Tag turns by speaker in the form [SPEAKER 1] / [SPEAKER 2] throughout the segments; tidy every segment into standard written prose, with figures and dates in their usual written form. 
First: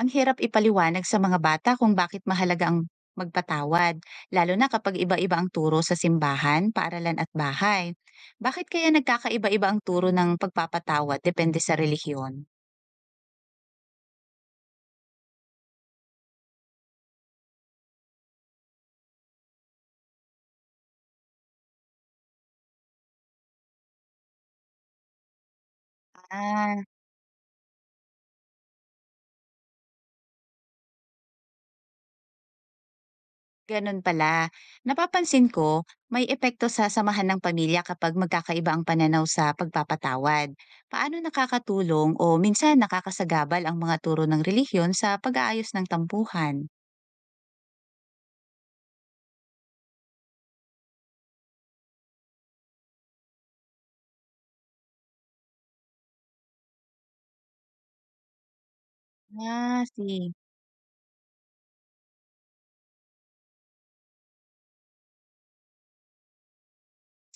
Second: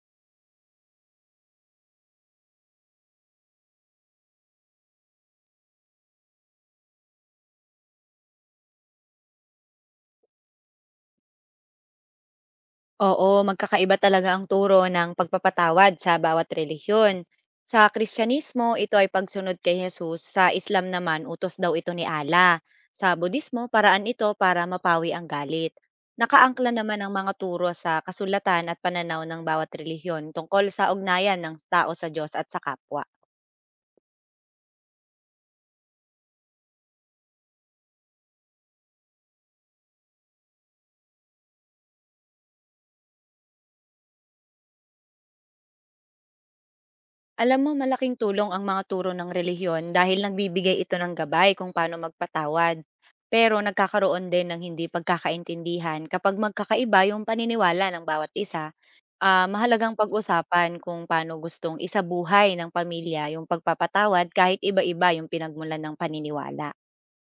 [SPEAKER 1] Ang hirap ipaliwanag sa mga bata kung bakit mahalaga ang magpatawad, lalo na kapag iba-iba ang turo sa simbahan, paaralan at bahay. Bakit kaya nagkakaiba-iba ang turo ng pagpapatawad depende sa relihiyon?
[SPEAKER 2] Oo, magkakaiba talaga ang turo ng pagpapatawad sa bawat relihiyon. Sa Kristyanismo, ito ay pagsunod kay Jesus. Sa Islam naman, utos daw ito ni Allah. Sa Budismo, paraan ito para mapawi ang galit. Nakaangkla
[SPEAKER 1] Ah,
[SPEAKER 2] naman ang mga turo sa kasulatan at pananaw ng bawat relihiyon tungkol sa ugnayan ng tao sa Diyos at sa kapwa.
[SPEAKER 1] ganun pala. Napapansin ko, may epekto sa samahan ng pamilya kapag magkakaiba ang pananaw sa pagpapatawad. Paano nakakatulong o minsan nakakasagabal ang mga turo ng relihiyon sa pag-aayos ng tampuhan?
[SPEAKER 2] Alam mo malaking tulong ang mga turo ng relihiyon dahil nagbibigay ito ng gabay kung paano magpatawad. Pero nagkakaroon din ng hindi pagkakaintindihan kapag magkakaiba yung paniniwala ng bawat isa. Ah,
[SPEAKER 1] Ah,
[SPEAKER 2] mahalagang
[SPEAKER 1] sige.
[SPEAKER 2] pag-usapan kung paano gustong isabuhay ng pamilya yung pagpapatawad kahit iba-iba yung pinagmulan ng paniniwala.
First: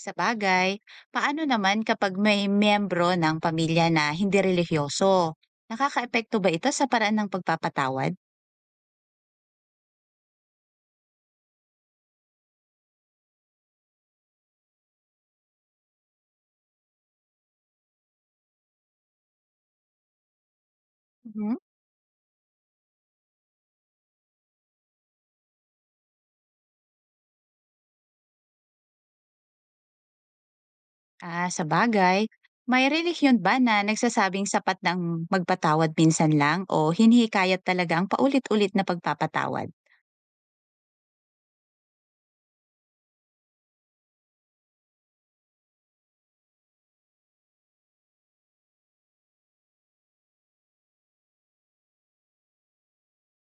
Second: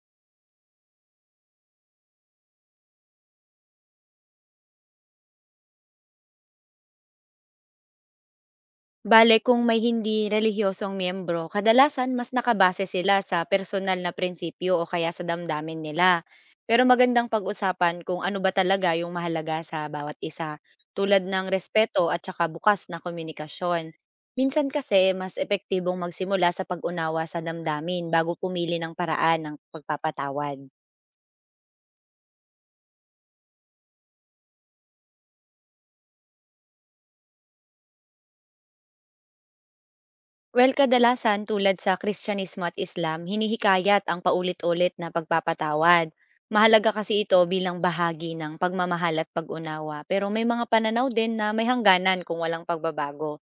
[SPEAKER 1] Sa sabagay, paano naman kapag may miyembro ng pamilya na hindi relihiyoso? Nakakaepekto ba ito sa paraan ng pagpapatawad?
[SPEAKER 2] Bale kung may hindi relihiyosong miyembro, kadalasan mas nakabase sila sa personal na prinsipyo o kaya sa damdamin nila. Pero magandang pag-usapan kung ano ba talaga yung mahalaga sa bawat isa, tulad ng
[SPEAKER 1] Mhm.
[SPEAKER 2] respeto at saka bukas na komunikasyon. Minsan kasi mas epektibong magsimula sa pag-unawa sa damdamin bago pumili ng paraan ng pagpapatawad.
[SPEAKER 1] Ah, sabagay. May relihiyon ba na nagsasabing sapat ng magpatawad minsan lang o hinihikayat talaga ang paulit-ulit na pagpapatawad?
[SPEAKER 2] Well, kadalasan tulad sa Kristyanismo at Islam, hinihikayat ang paulit-ulit na pagpapatawad. Mahalaga kasi ito bilang bahagi ng pagmamahal at pag-unawa. Pero may mga pananaw din na may hangganan kung walang pagbabago.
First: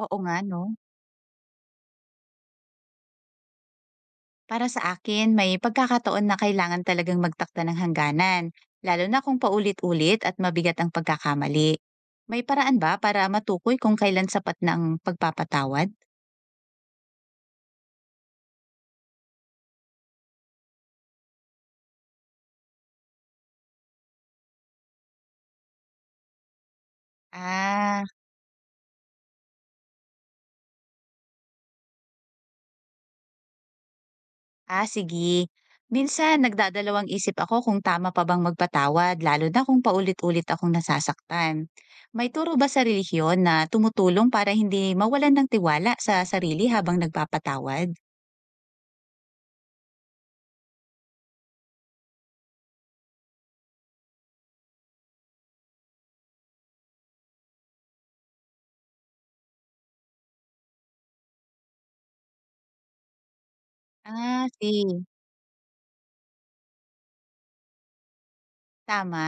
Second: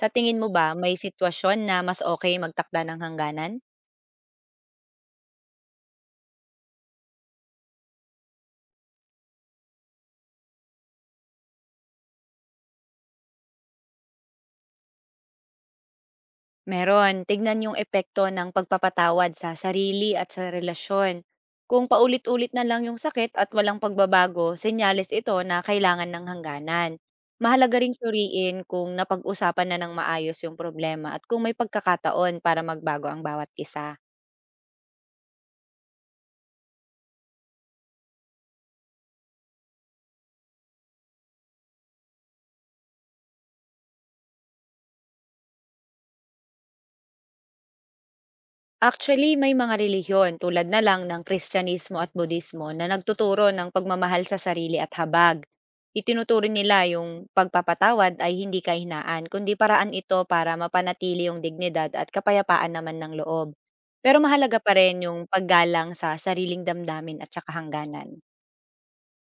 [SPEAKER 2] Sa
[SPEAKER 1] Oo nga,
[SPEAKER 2] tingin mo
[SPEAKER 1] no?
[SPEAKER 2] ba, may sitwasyon na mas okay magtakda ng hangganan?
[SPEAKER 1] Para sa akin, may pagkakataon na kailangan talagang magtakda ng hangganan, lalo na kung paulit-ulit at mabigat ang pagkakamali. May paraan ba para matukoy kung kailan sapat na ang pagpapatawad?
[SPEAKER 2] Meron, tignan yung epekto ng pagpapatawad sa sarili at sa relasyon. Kung paulit-ulit na lang yung sakit at walang pagbabago, senyales ito na kailangan ng hangganan. Mahalaga ring
[SPEAKER 1] Ah,
[SPEAKER 2] suriin kung napag-usapan na ng maayos yung problema at kung may pagkakataon para magbago ang bawat isa.
[SPEAKER 1] ah, sige. Minsan, nagdadalawang isip ako kung tama pa bang magpatawad, lalo na kung paulit-ulit akong nasasaktan. May turo ba sa relihiyon na tumutulong para hindi mawalan ng tiwala sa sarili habang nagpapatawad?
[SPEAKER 2] Actually, may mga relihiyon tulad na lang ng Kristyanismo at Budismo na nagtuturo ng pagmamahal sa sarili at habag. Itinuturo nila yung pagpapatawad ay hindi kahinaan, kundi paraan ito para mapanatili yung dignidad at kapayapaan naman ng loob. Pero
[SPEAKER 1] Ah,
[SPEAKER 2] mahalaga pa
[SPEAKER 1] sige.
[SPEAKER 2] rin yung paggalang sa sariling damdamin at saka hangganan.
[SPEAKER 1] Tama.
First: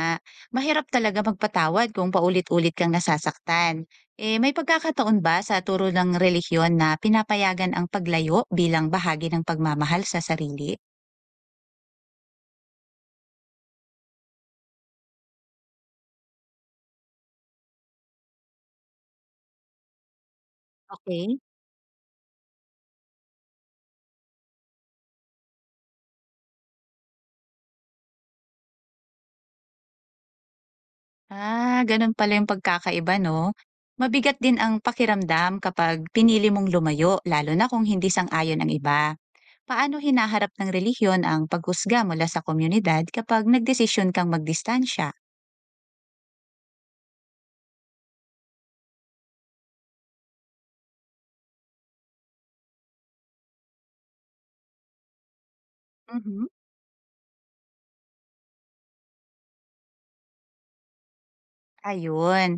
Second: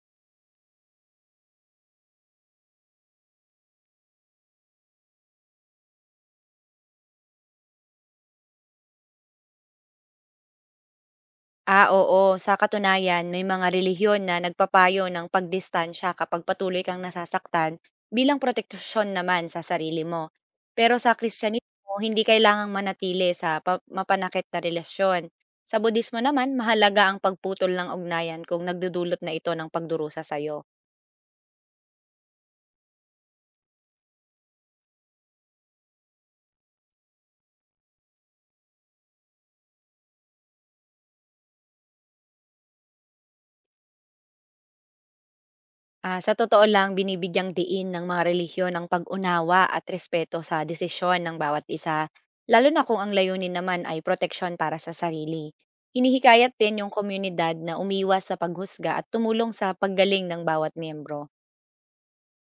[SPEAKER 1] Mahirap talaga magpatawad kung paulit-ulit kang nasasaktan. Eh, may pagkakataon ba sa turo ng relihiyon na pinapayagan ang paglayo bilang bahagi ng pagmamahal sa sarili?
[SPEAKER 2] Ah, oo. Sa katunayan, may mga relihiyon na nagpapayo ng pagdistansya kapag patuloy kang nasasaktan bilang proteksyon naman sa sarili mo. Pero sa
[SPEAKER 1] Okay.
[SPEAKER 2] Kristyanismo, hindi kailangang manatili sa mapanakit na relasyon. Sa Budismo naman, mahalaga ang pagputol ng ugnayan kung nagdudulot na ito ng pagdurusa sa'yo.
[SPEAKER 1] Ah, ganun pala yung pagkakaiba, no? Mabigat din ang pakiramdam kapag pinili mong lumayo, lalo na kung hindi sang-ayon ang iba. Paano hinaharap ng relihiyon ang paghusga mula sa komunidad kapag nagdesisyon kang magdistansya?
[SPEAKER 2] Ah, sa totoo lang, binibigyang diin ng mga relihiyon ang pag-unawa at respeto sa desisyon ng bawat isa, lalo na kung ang layunin naman ay proteksyon para sa sarili.
[SPEAKER 1] Mhm.
[SPEAKER 2] Hinihikayat din yung komunidad na umiwas sa paghusga at tumulong sa paggaling ng bawat miyembro.
[SPEAKER 1] Ayun.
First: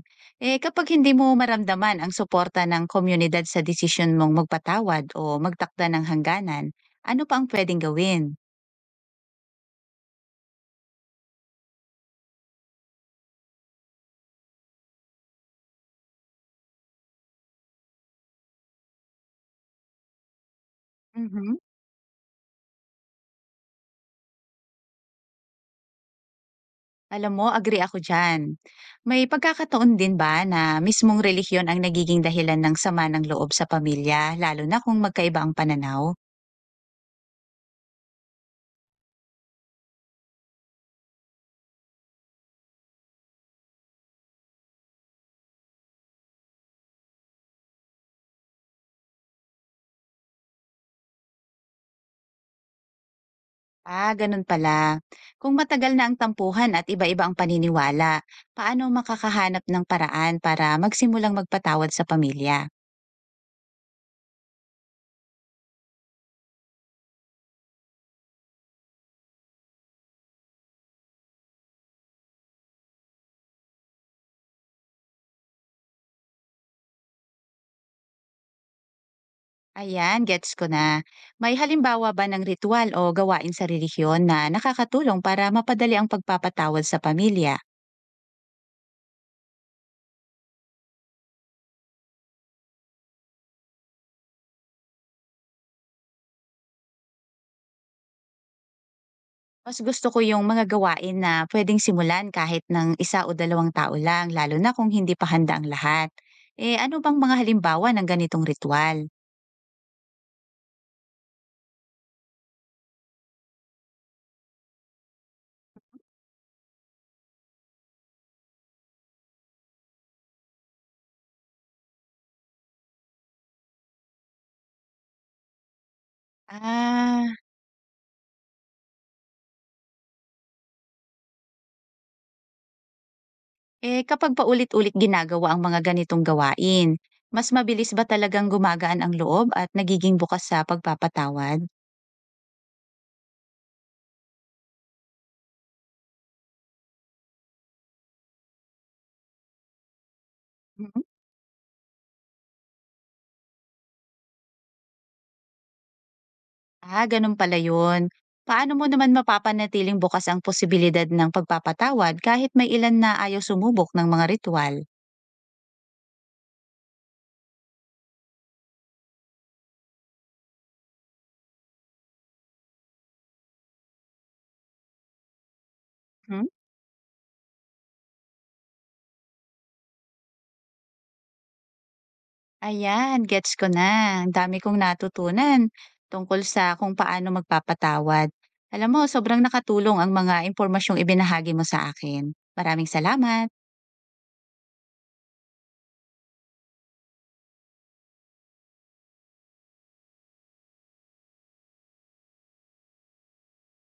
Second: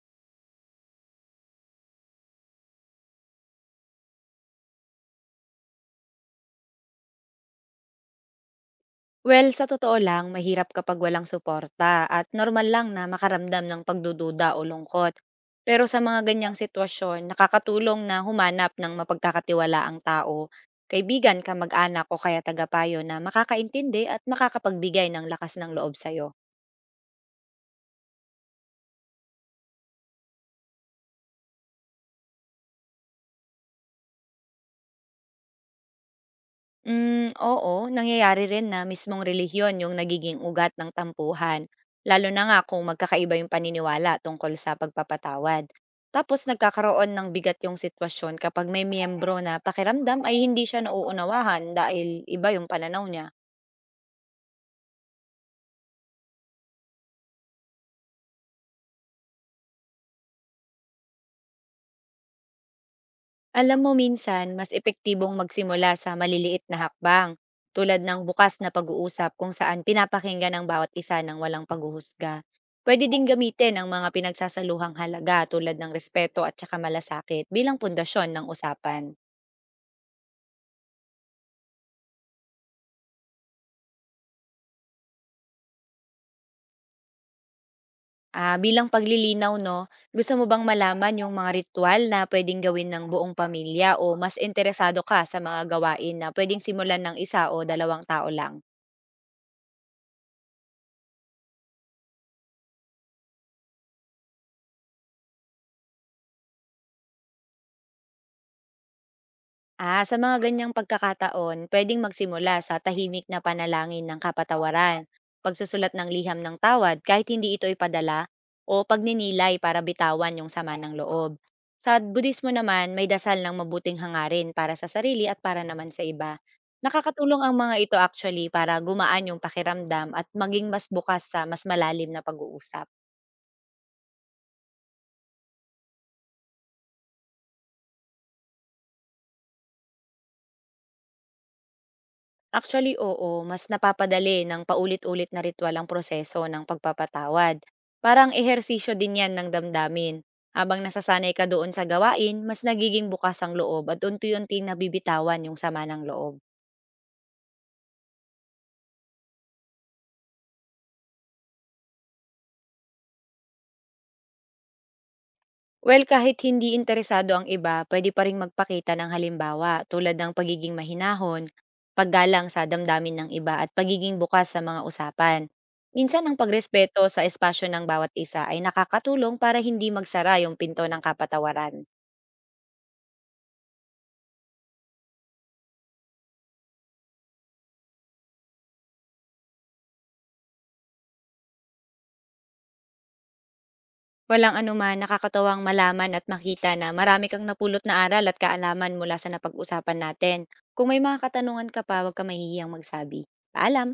[SPEAKER 1] Eh, kapag hindi mo maramdaman ang suporta ng komunidad sa desisyon mong magpatawad o magtakda ng hangganan, ano pa ang pwedeng gawin?
[SPEAKER 2] Well, sa totoo lang, mahirap kapag walang suporta at normal lang na makaramdam ng pagdududa o lungkot. Pero sa mga ganyang sitwasyon, nakakatulong na humanap ng mapagkakatiwalaang tao, kaibigan ka
[SPEAKER 1] Mhm.
[SPEAKER 2] mag-anak o kaya tagapayo na makakaintindi at makakapagbigay ng lakas ng loob sa'yo.
[SPEAKER 1] Alam mo, agree ako dyan. May pagkakataon din ba na mismong relihiyon ang nagiging dahilan ng sama ng loob sa pamilya, lalo na kung magkaiba ang pananaw?
[SPEAKER 2] Hmm, oo, nangyayari rin na mismong relihiyon yung nagiging ugat ng tampuhan, lalo na nga kung magkakaiba yung paniniwala tungkol sa pagpapatawad. Tapos nagkakaroon ng bigat yung sitwasyon kapag may miyembro na pakiramdam ay hindi siya nauunawahan dahil iba yung pananaw niya.
[SPEAKER 1] Ah, ganun pala. Kung matagal na ang tampuhan at iba-iba ang paniniwala, paano makakahanap ng paraan para magsimulang magpatawad sa pamilya?
[SPEAKER 2] Alam mo minsan, mas epektibong magsimula sa maliliit na hakbang, tulad ng bukas na pag-uusap kung saan pinapakinggan ang bawat isa ng walang paghuhusga. Pwede ding gamitin ang mga pinagsasaluhang halaga tulad ng respeto at saka malasakit bilang pundasyon ng usapan.
[SPEAKER 1] Ayan, gets ko na. May halimbawa ba ng ritual o gawain sa relihiyon na nakakatulong para mapadali ang pagpapatawad sa pamilya?
[SPEAKER 2] Ah, bilang paglilinaw, no, gusto mo bang malaman yung mga ritual na pwedeng gawin ng buong pamilya o mas interesado ka sa mga gawain na pwedeng simulan ng isa o dalawang tao lang?
[SPEAKER 1] Mas gusto ko yung mga gawain na pwedeng simulan kahit ng isa o dalawang tao lang, lalo na kung hindi pa handa ang lahat. Eh ano bang mga halimbawa ng ganitong ritual?
[SPEAKER 2] Ah, sa mga ganyang pagkakataon, pwedeng magsimula sa tahimik na panalangin ng kapatawaran, pagsusulat ng liham ng tawad kahit hindi ito ipadala, o pagninilay para bitawan yung sama ng loob. Sa Budismo naman, may dasal ng mabuting hangarin para sa sarili at para naman sa iba.
[SPEAKER 1] Ah,
[SPEAKER 2] Nakakatulong ang mga ito actually para gumaan yung pakiramdam at maging mas bukas sa mas malalim na pag-uusap.
[SPEAKER 1] eh kapag paulit-ulit ginagawa ang mga ganitong gawain, mas mabilis ba talagang gumagaan ang loob at nagiging bukas sa pagpapatawad?
[SPEAKER 2] Actually, oo. Mas napapadali ng paulit-ulit na ritual ang proseso ng pagpapatawad. Parang ehersisyo din yan ng damdamin. Habang nasasanay ka doon sa gawain, mas nagiging bukas ang loob at unti-unti nabibitawan yung sama ng loob.
[SPEAKER 1] Ah, ganun pala yun. Paano mo naman mapapanatiling bukas ang posibilidad ng pagpapatawad kahit may ilan na ayaw sumubok ng mga ritual?
[SPEAKER 2] Well, kahit hindi interesado ang iba, pwede pa ring magpakita ng halimbawa tulad ng pagiging mahinahon, paggalang sa damdamin ng iba at pagiging bukas sa mga usapan. Minsan ang
[SPEAKER 1] Hmm?
[SPEAKER 2] pagrespeto sa espasyo ng bawat isa ay nakakatulong para hindi magsara yung pinto ng kapatawaran.
[SPEAKER 1] Ayan, gets ko na. Ang dami kong natutunan tungkol sa kung paano magpapatawad. Alam mo, sobrang nakatulong ang mga impormasyong ibinahagi mo sa akin. Maraming salamat.
[SPEAKER 2] Walang anuman, nakakatawang malaman at makita na marami kang napulot na aral at kaalaman mula sa napag-usapan natin. Kung may mga katanungan ka pa, huwag ka mahihiyang magsabi. Paalam!